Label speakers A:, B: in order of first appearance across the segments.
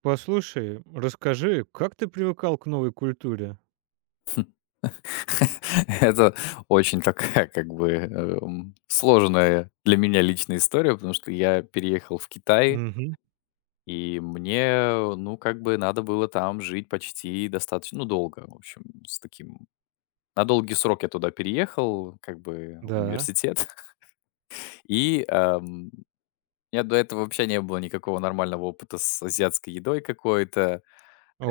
A: Послушай, расскажи, как ты привыкал к новой культуре?
B: Это очень такая, как бы, сложная для меня личная история, потому что я переехал в Китай,
A: Мгм.
B: и мне, ну, как бы надо было там жить почти достаточно, ну, долго, в общем, с таким. На долгий срок я туда переехал, как бы в
A: Да.
B: университет. И у меня до этого вообще не было никакого нормального опыта с азиатской едой какой-то.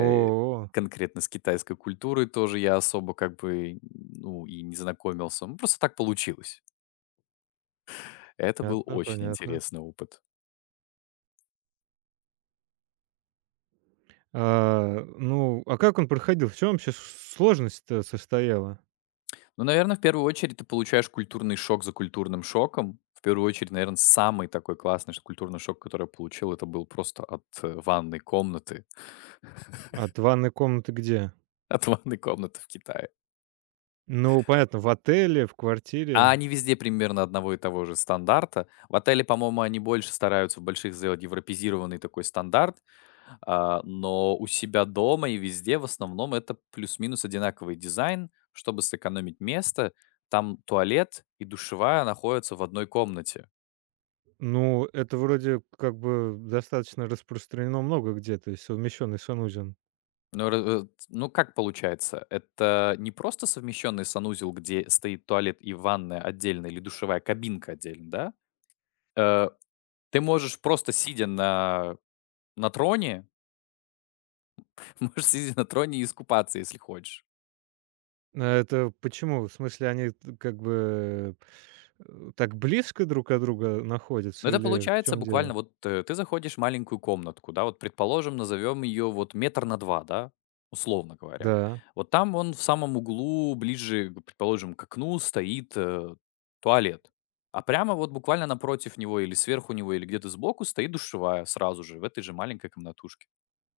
B: э, конкретно с китайской культурой тоже я особо как бы, ну, и не знакомился. Ну, просто так получилось. Это был
A: понятно,
B: очень
A: понятно.
B: интересный опыт.
A: А, ну, а как он проходил? В чем вообще с сложность-то состояла?
B: Ну, наверное, в первую очередь ты получаешь культурный шок за культурным шоком. В первую очередь, наверное, самый такой классный ш культурный шок, который я получил, это был просто от ванной комнаты.
A: От ванной комнаты где?
B: От ванной комнаты в Китае.
A: Ну, понятно, в отеле, в
B: А
A: квартире.
B: они везде примерно одного и того же стандарта. В отеле, по-моему, они больше стараются в больших сделать европезированный такой стандарт, но у себя дома и везде в основном это плюс-минус одинаковый дизайн, чтобы сэкономить место. Там туалет и душевая находятся в одной комнате.
A: Ну, это вроде как бы достаточно распространено много где, то есть совмещенный санузел.
B: Ну, как получается? Это не просто совмещенный санузел, где стоит туалет и ванная отдельно, или душевая кабинка отдельно, да? Э, ты можешь просто сидя на троне. Можешь сидеть на троне и искупаться, если хочешь.
A: А это почему? В смысле, они т- как бы э, так близко друг от друга
B: Но
A: находятся
B: это
A: или в
B: получается
A: чем дело?
B: буквально вот ты заходишь в маленькую комнатку, да, вот предположим, назовем ее вот метр на два, да, условно говоря.
A: Да,
B: Вот там он в самом углу, ближе, предположим, к окну стоит туалет. А прямо вот буквально напротив него или сверху него или где-то сбоку стоит душевая сразу же в этой же маленькой комнатушке.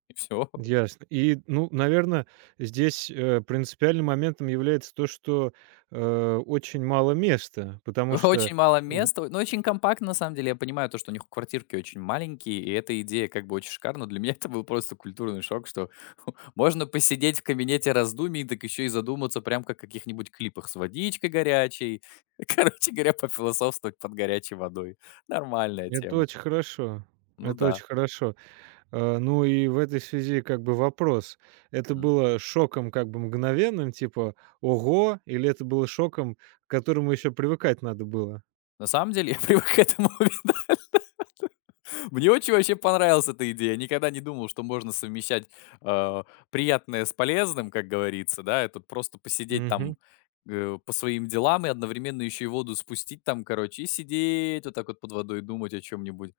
B: И все.
A: ясно. И, ну, наверное, здесь, принципиальным моментом является то, что, очень мало места, потому что
B: Очень мало
A: в
B: места, но очень компактно, на самом деле. Я понимаю то, что у них квартирки очень маленькие, и эта идея как бы очень шикарна. Для меня это был просто культурный шок, что можно посидеть в кабинете раздумий, так еще и задуматься прям как в каких-нибудь клипах с водичкой горячей. Короче говоря, пофилософствовать под горячей водой. Нормальная
A: это
B: тема.
A: очень хорошо,
B: Ну
A: это
B: да.
A: очень хорошо. Ну и в этой связи как бы вопрос: это
B: Мгм.
A: было шоком как бы мгновенным, типа "ого", или это было шоком, к которому еще привыкать надо было?
B: На самом деле я привык к этому. Мне очень вообще понравилась эта идея. Я никогда не думал, что можно совмещать, э, приятное с полезным, как говорится, да. Это просто посидеть там,
A: Угу.
B: по своим делам и одновременно еще и воду спустить там, короче, и сидеть вот так вот под водой, думать о чем-нибудь.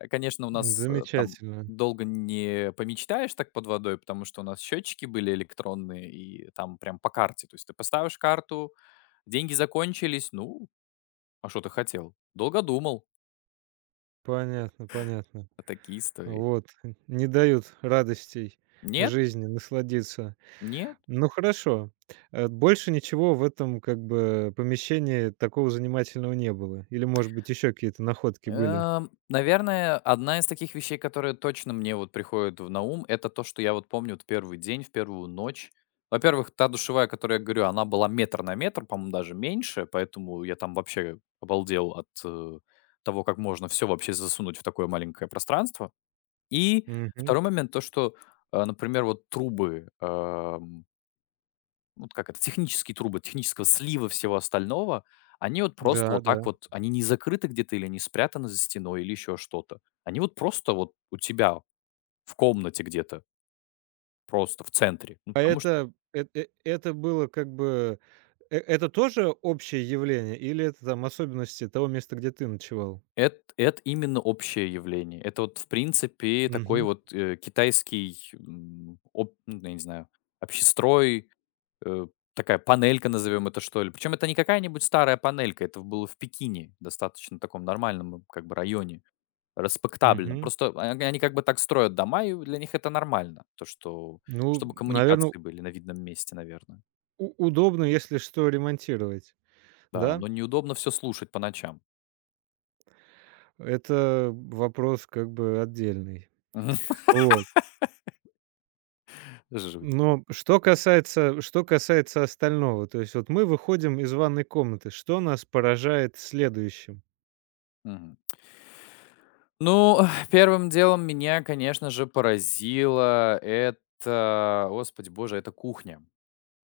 B: Конечно, у нас, там
A: Замечательно.
B: долго не помечтаешь так под водой, потому что у нас счетчики были электронные, и там прям по карте. То есть ты поставишь карту, деньги закончились, ну, а что ты хотел? Долго думал.
A: Понятно, понятно.
B: А такие истории.
A: Вот, н не дают радостей
B: Нет?
A: жизни насладиться.
B: Нет?
A: Ну хорошо. Больше ничего в этом, как бы, помещении такого занимательного не было? Или, может быть, еще какие-то находки были?
B: Наверное, одна из таких вещей, которые точно мне вот приходят в на ум, это то, что я вот помню вот первый день, в первую ночь. Во-первых, та душевая, о которой я говорю, она была метр на метр, по-моему, даже меньше, поэтому я там вообще обалдел от того, как можно все вообще засунуть в такое маленькое пространство. И
A: Мгм.
B: второй момент, то, что, например, вот трубы, ну, вот как это, технические трубы, технического слива всего остального, они вот просто
A: Да,
B: вот так
A: да.
B: вот, они не закрыты где-то или не спрятаны за стеной или еще что-то. Они вот просто вот у тебя в комнате где-то, просто в центре. Ну,
A: А
B: потому что
A: это эт э это было как бы это тоже общее явление или это там особенности того места, где ты ночевал?
B: это именно общее явление. Это вот, в принципе, такой
A: Мгм,
B: вот китайский, ну, я не знаю, общестрой, э, такая панелька, назовем это что ли. Причем это не какая-нибудь старая панелька, это было в Пекине, достаточно таком нормальном как бы районе. Респектабельно.
A: мгм.
B: Просто о они как бы так строят дома, и для них это нормально. То, что
A: Ну,
B: чтобы
A: наверное,
B: коммуникации были на видном месте, наверное.
A: удобно, если что, ремонтировать,
B: Да,
A: да?
B: но неудобно все слушать по ночам.
A: Это вопрос как бы отдельный.
B: Мгм.
A: Вот.
B: Жуть.
A: Но что касается остального, то есть вот мы выходим из ванной комнаты. Что нас поражает следующим?
B: Мгм. Ну, первым делом меня, конечно же, поразило это, господи боже, это кухня.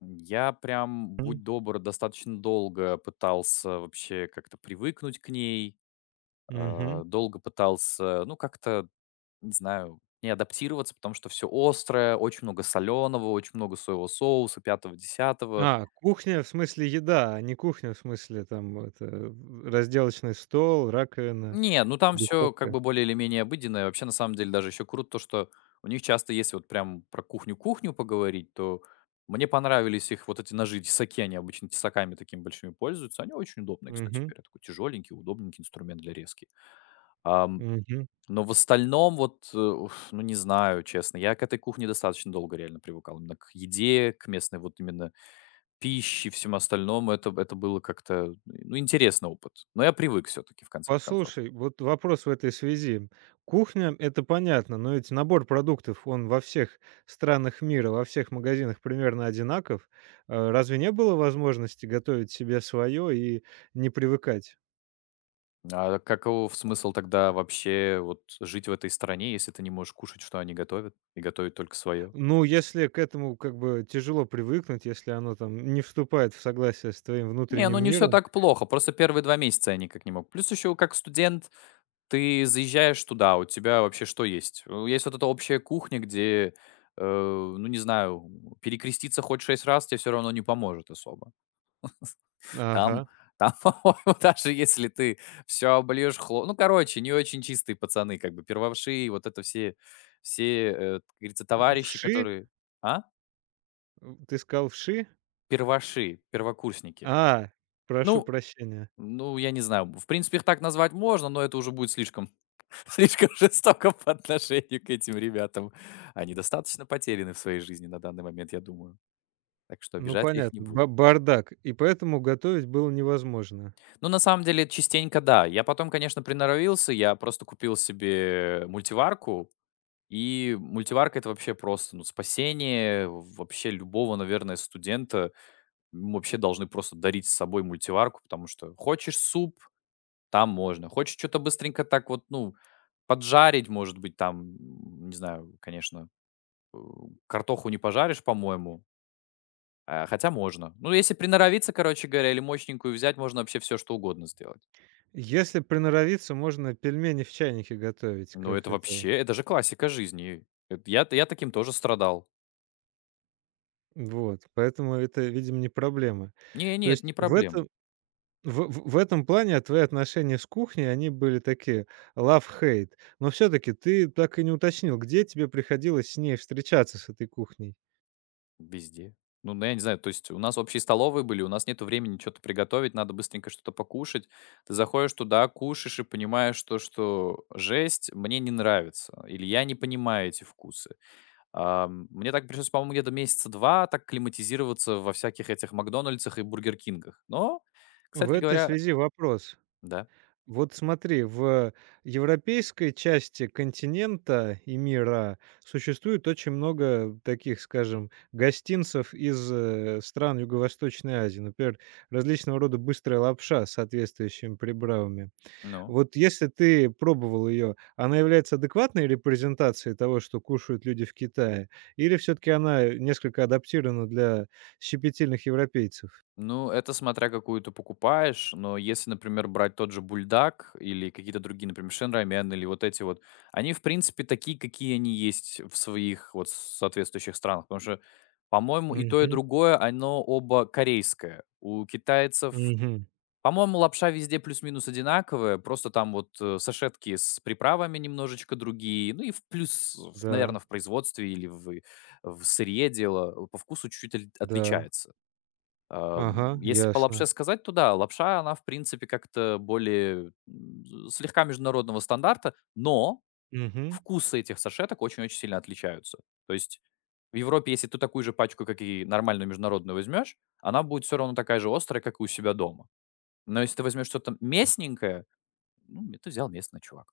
B: Я прям,
A: М.
B: будь добр, достаточно долго пытался вообще как-то привыкнуть к ней,
A: Мгм.
B: долго пытался, ну, как-то не знаю, не адаптироваться, потому что все острое, очень много соленого очень много соевого соуса, пятого десятого.
A: А, кухня в смысле еда, а не кухня в смысле там это, в разделочный стол, раковина,
B: Не, ну там все как
A: духовка.
B: бы более или менее обыденное. Вообще, на самом деле, даже еще круто то, что у них часто, если вот прям про кухню-кухню поговорить, то мне понравились их вот эти ножи-тесаки. Они обычно тесаками такими большими пользуются. Они очень удобные, кстати
A: Мгм.
B: говоря. Такой тяжеленький, удобненький инструмент для резки. Ам,
A: Мгм.
B: но в остальном вот, ну, не знаю, честно. Я к этой кухне достаточно долго реально привыкал. Именно к еде, к местной вот именно пищи, всем остальном, это было как-то, ну, интересный опыт. Но я привык все-таки в конце концов.
A: Послушай, вот вопрос в этой связи. Кухня — это понятно, но ведь набор продуктов, он во всех странах мира, во всех магазинах примерно одинаков. Разве не было возможности готовить себе свое и не привыкать?
B: А каков смысл тогда вообще вот жить в этой стране, если ты не можешь кушать, что они готовят, и готовить только свое?
A: Ну, если к этому как бы тяжело привыкнуть, если оно там не вступает в согласие с твоим
B: Не, ну
A: внутренним
B: не все
A: миром.
B: так плохо, просто первые 2 месяца я никак не мог. Плюс еще как студент ты заезжаешь туда, у тебя вообще что есть? Есть вот эта общая кухня, где, ну, не знаю, перекреститься хоть 6 раз тебе все равно не поможет особо. Там
A: Ага.
B: там, по-моему, даже если ты все обольешь хло ну, короче, не очень чистые пацаны, как бы первоши, вот это все, как говорится, товарищи,
A: Вши?
B: которые. А?
A: Ты сказал вши?
B: Перваши, первокурсники.
A: А, прошу
B: Ну
A: прощения.
B: ну, я не знаю, в принципе, их так назвать можно, но это уже будет слишком слишком жестоко по отношению к этим ребятам. Они достаточно потеряны в своей жизни на данный момент, я думаю, так что
A: Ну,
B: обижать я их не
A: понятно,
B: буду.
A: ба бардак. И поэтому готовить было невозможно.
B: Ну, на самом деле, частенько да. Я потом, конечно, приноровился. Я просто купил себе мультиварку. И мультиварка — это вообще просто, ну, спасение вообще любого, наверное, студента. Ему вообще должны просто дарить с собой мультиварку, потому что хочешь суп — там можно. Хочешь что то быстренько так вот, ну, поджарить, может быть, там, не знаю, конечно, э, картоху не пожаришь, по-моему, а, хотя можно. Ну, если приноровиться, короче говоря, или мощненькую взять, можно вообще все что угодно сделать.
A: Если приноровиться, можно пельмени в чайнике готовить,
B: Ну,
A: как
B: это
A: это.
B: вообще, это же классика жизни. Это я таким тоже страдал.
A: Вот, поэтому это, видимо, не проблема.
B: Не
A: То
B: не, это не
A: есть в
B: проблема.
A: этом в этом плане твои отношения с кухней, они были такие love-hate. Но все таки ты так и не уточнил, где тебе приходилось с ней встречаться, с этой кухней.
B: Везде. Ну, я не знаю, то есть у нас общие столовые были, у нас нету времени что то приготовить, надо быстренько что-то покушать. Ты заходишь туда, кушаешь и понимаешь то, что жесть, мне не нравится или я не понимаю эти вкусы. Мне так пришлось, по-моему, где-то месяца 2 так акклиматизироваться во всяких этих "Макдональдсах" и "Бургер Кингах". Но,
A: В
B: кстати
A: этой
B: говоря.
A: связи вопрос.
B: Да,
A: Вот смотри, в европейской части континента и мира существует очень много таких, скажем, гостинцев из стран Юго-Восточной Азии. Например, различного рода быстрая лапша с соответствующими приправами.
B: ну?
A: Вот если ты пробовал ее, она является адекватной репрезентацией того, что кушают люди в Китае? Или все-таки она несколько адаптирована для щепетильных европейцев?
B: Ну, это смотря какую ты покупаешь, но если, например, брать тот же бульдак или какие-то другие, например, шенрамян или вот эти вот, они, в принципе, такие, какие они есть в своих вот соответствующих странах. Потому что, по-моему, и то, и
A: Мгм.
B: другое, оно оба корейское. У китайцев,
A: Мгм.
B: по-моему, лапша везде плюс-минус одинаковая, просто там вот сашетки с приправами немножечко другие, ну и в плюс,
A: Да,
B: наверное, в производстве или в сырье дело по вкусу чуть-чуть
A: да.
B: отличается.
A: Ага,
B: Если по лапше
A: ясно.
B: сказать, то да, лапша, она, в принципе, как-то более слегка международного стандарта, но
A: Мгм.
B: вкусы этих сашеток очень-очень сильно отличаются. То есть в Европе, если ты такую же пачку, как и нормальную международную возьмешь, она будет все равно такая же острая, как и у себя дома. Но если ты возьмешь что-то местненькое, ну, это взял местный чувак.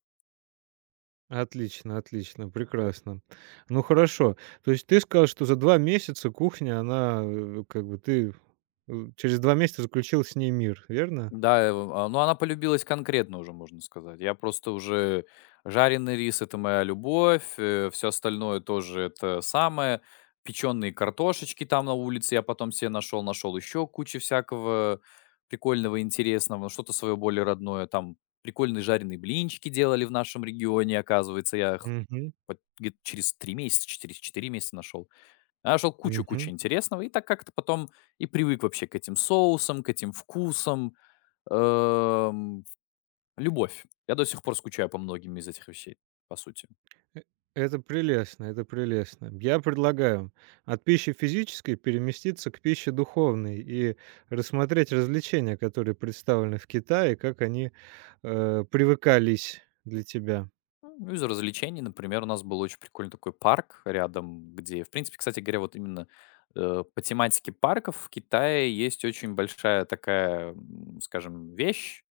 A: Отлично, отлично, прекрасно. Ну хорошо. То есть ты сказал, что за 2 месяца кухня, она, через 2 месяца заключил с ней мир, верно?
B: Да, ну, она полюбилась конкретно уже, можно сказать. Я просто уже жареный рис — это моя любовь, все остальное тоже это самое. Печеные картошечки там на улице я потом себе нашел, нашел еще кучу всякого прикольного, интересного, ну, что-то свое более родное. Там прикольные жареные блинчики делали в нашем регионе, оказывается. Я их
A: Мгм,
B: вот где-то через 3 месяца, через 4 месяца нашел. Я нашел кучу-кучу
A: мгм.
B: интересного и так как-то потом и привык вообще к этим соусам, к этим вкусам. Эм, любовь. Я до сих пор скучаю по многим из этих вещей, по сути.
A: Э, это прелестно, это прелестно. Я предлагаю от пищи физической переместиться к пище духовной и рассмотреть развлечения, которые представлены в Китае, как они, привыкались для тебя.
B: Ну, из развлечений, например, у нас был очень прикольный такой парк рядом, где, в принципе, кстати говоря, вот именно по тематике парков в Китае есть очень большая такая, скажем, вещь.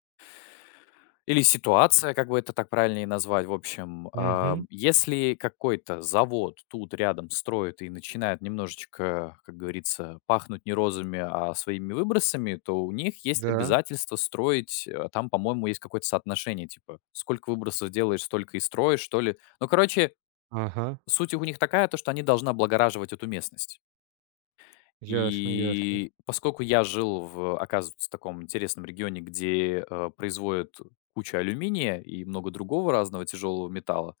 B: Или ситуация, как бы это так правильнее назвать. В общем,
A: Мгм.
B: если какой-то завод тут рядом строит и начинает немножечко, как говорится, пахнуть не розами, а своими выбросами, то у них есть
A: Да.
B: обязательство строить. Там, по-моему, есть какое-то соотношение, типа, сколько выбросов делаешь, столько и строишь, что ли. Ну, короче,
A: Ага.
B: суть у них такая, то, что они должны облагораживать эту местность.
A: Ясно, ясно.
B: И поскольку я жил в, оказывается, таком интересном регионе, где, производят кучу алюминия и много другого разного тяжелого металла,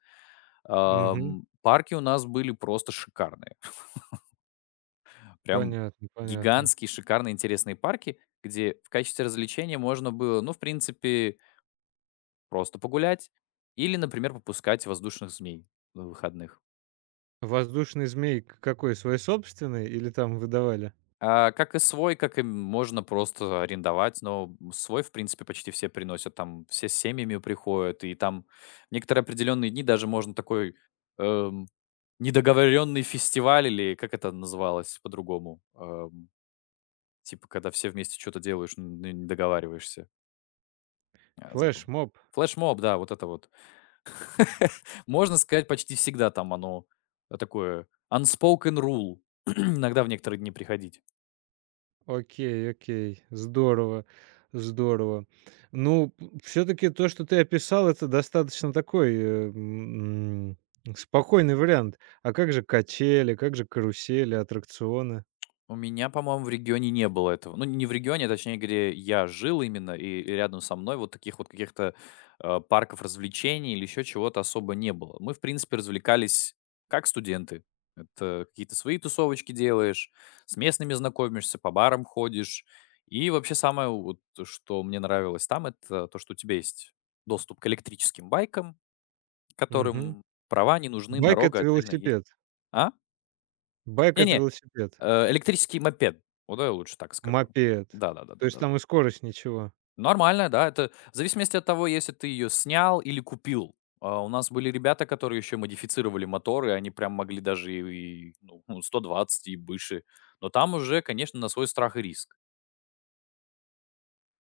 A: Мгм.
B: ам, парки у нас были просто шикарные. Прям
A: Понятно, понятно.
B: гигантские, шикарные, интересные парки, где в качестве развлечения можно было, ну, в принципе, просто погулять или, например, попускать воздушных змей на выходных.
A: Воздушный змей к какой, свой собственный или там выдавали?
B: А, как и свой, как и можно просто арендовать, но свой, в принципе, почти все приносят, там все с семьями приходят, и там некоторые определенные дни даже можно такой, эм, недоговоренный фестиваль или как это называлось по-другому, типа, когда все вместе что то делаешь, не договариваешься, а,
A: Флэш,
B: забыл.
A: флешмоб.
B: Флешмоб, да, вот это вот. Можно сказать, почти всегда там оно такое unspoken rule, иногда в некоторые дни приходить.
A: Окей, окей. Здорово, здорово. Ну, все-таки то, что ты описал, это достаточно такой спокойный вариант. А как же качели, как же карусели, аттракционы?
B: У меня, по-моему, в регионе не было этого. Ну, не в регионе, а точнее, где я жил именно, и рядом со мной вот таких вот каких-то парков развлечений или еще чего-то особо не было. Мы, в принципе, развлекались как студенты. Это какие-то свои тусовочки делаешь, с местными знакомишься, по барам ходишь. И вообще самое, вот, что мне нравилось там, это то, что у тебя есть доступ к электрическим байкам,
A: Мгм.
B: которым права не нужны,
A: Байк
B: дорога
A: это
B: отдельно есть.
A: велосипед.
B: А?
A: Байк это
B: Не-не,
A: велосипед.
B: электрический мопед. Вот я лучше так скажу.
A: Мопед. То есть
B: Да-да-да-да-да.
A: там и скорость ничего.
B: Нормально, да. Это в зависимости от того, если ты ее снял или купил. А, у нас были ребята, которые еще модифицировали моторы, они прям могли даже и ну, 120 и выше. Но там уже, конечно, на свой страх и риск.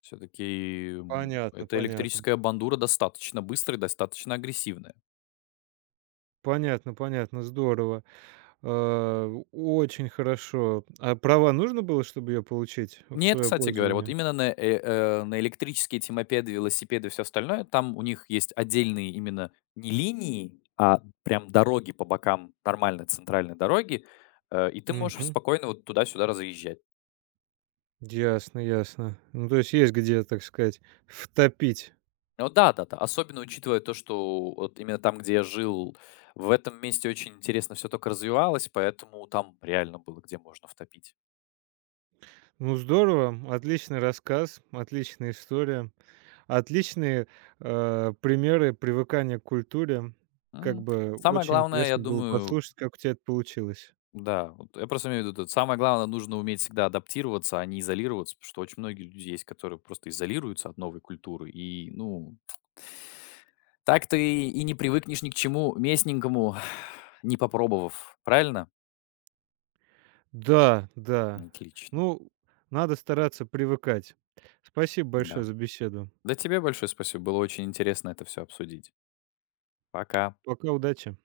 B: Все-таки
A: Понятно,
B: эта
A: понятно.
B: электрическая бандура достаточно быстрая, достаточно агрессивная.
A: Понятно, понятно, здорово. А, очень хорошо. А права нужно было, чтобы ее получить в
B: Нет,
A: свое
B: кстати говоря, вот
A: пользование?
B: именно на электрические темопеды, велосипеды и всё остальное, там у них есть отдельные именно не линии, а прям дороги по бокам нормальной центральной дороги, и ты можешь
A: Мгм.
B: спокойно вот туда-сюда разъезжать.
A: Ясно, ясно. Ну, то есть есть где, так сказать, втопить.
B: Ну да-да-да, особенно учитывая то, что вот именно там, где я жил, в этом месте очень интересно все только развивалось, поэтому там реально было где можно втопить.
A: Ну, здорово. Отличный рассказ, отличная история, отличные, примеры привыкания к культуре. Как
B: М,
A: бы
B: самое
A: очень
B: главное, я
A: интересно было
B: думаю.
A: послушать, как у тебя это получилось.
B: Да, вот я просто имею в виду, тут самое главное, нужно уметь всегда адаптироваться, а не изолироваться, потому что очень многие люди есть, которые просто изолируются от новой культуры, и, ну, так ты и не привыкнешь ни к чему местненькому, не попробовав, правильно?
A: Да, да.
B: Отлично,
A: Ну, надо стараться привыкать. Спасибо большое
B: да.
A: за беседу.
B: Да тебе большое спасибо, было очень интересно это все обсудить. Пока.
A: Пока, удачи.